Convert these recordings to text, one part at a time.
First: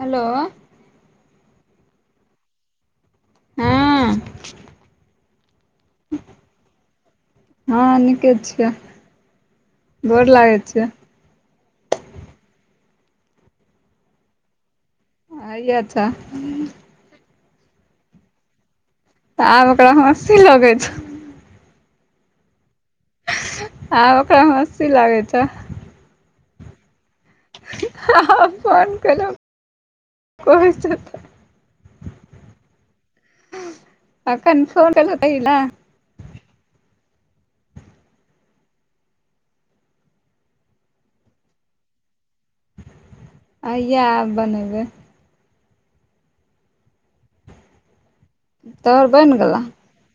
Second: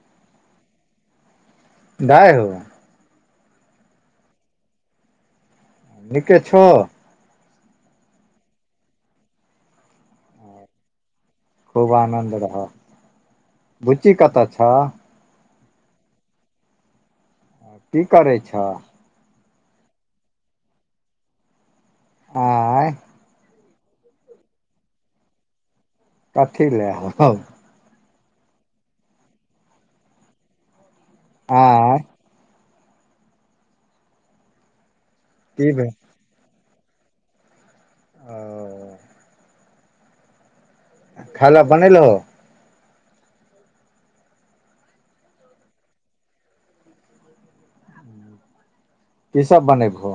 Hello दाय हो हँ निके छ हँ नीके छियै गैर लागैत छयै खूब आनंद रह बूचि कतऽ छ? [unintelligible] आ कि करै छह? तऽ आब ओकरा हस्सी लगैत छैय। आँय आ ओकरा मस्ती लागै छैय। पठि लै हेतै हँँ हँ फोन कल करै हेतै आँय अखन फोन केलव ताहि ला की भेल ओ खाय ल बनेलहो? अ आब बनेबै तोहर बनि ई गेलौ सब बनेबहो?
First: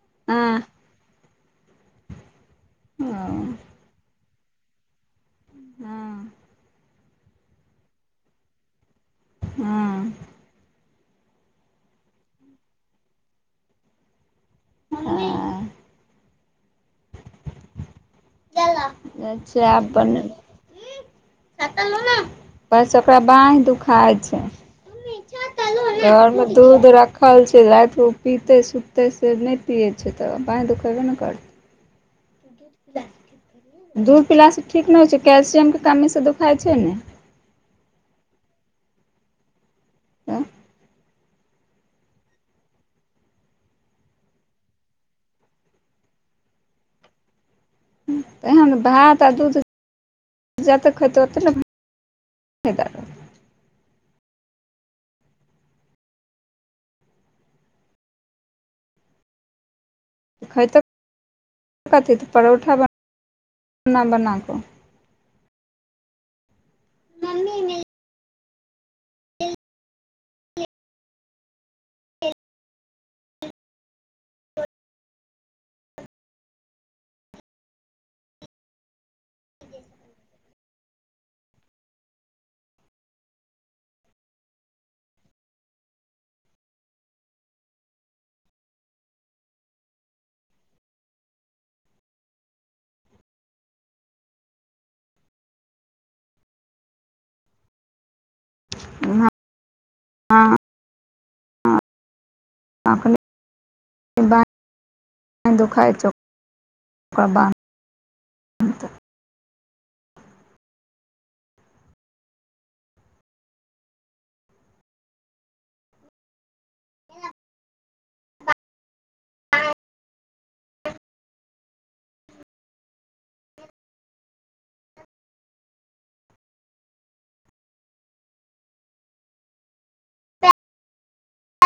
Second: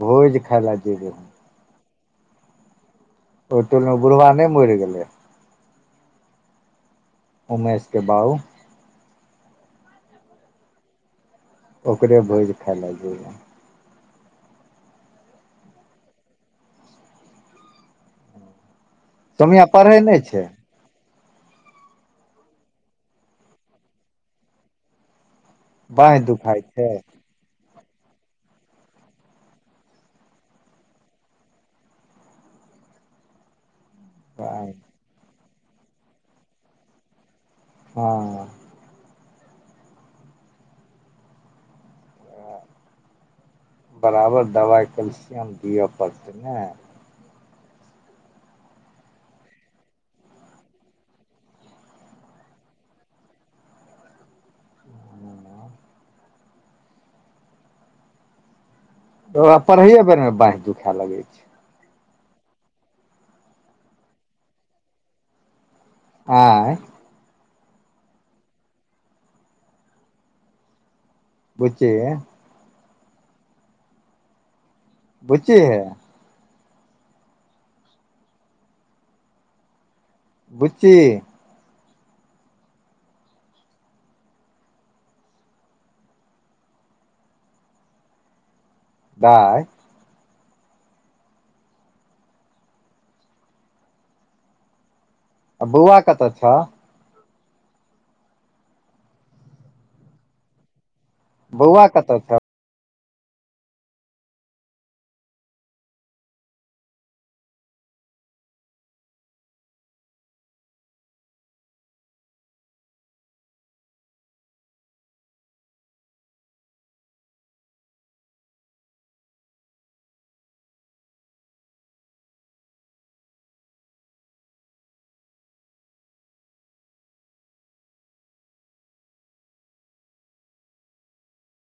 भोज हँ खाय ल जेब हम। हँ ओय टोल में बूढ़बा ने मरि गेलै। हँ उमेश के बाउ हँ ओकरे भोज खाय लए जइबऐ हँ सोमिया अच्छा पढ़ै अपन नहि छै बस ओकरा बाँहि दुखाय छैय। बाँहि घरमे दुखाइ दूध छै रखल छैय राइत ओ पितै सुखतै से नहि पियै छैय तऽ बाँहि दुखेबे ने करतै दूध पिलास से बाँहि, ठीक नहि होइ छैय। कैल्सियम के कमी से दुखाइ छैय ने हँ आ बराबर दबाइ कैल्सियम दिअ पड़तै ने एहन भात आ दूध [inaudible] जतेक खयतै ओतेक ने [unintelligible] ह ओकरा पढ़ैए बेरमे बाँहि खयतै दुखा लगै छैय। कथी त परोठा बना कऽ आँय बुच्ची [inaudible] बुच्ची हे बुच्ची दाई आ बौआ कतऽ छ? ह हँ बौआ कतऽ छ? अखने [unintelligible] धोखाइ छौव ओकरा बाद तऽ [unintelligible]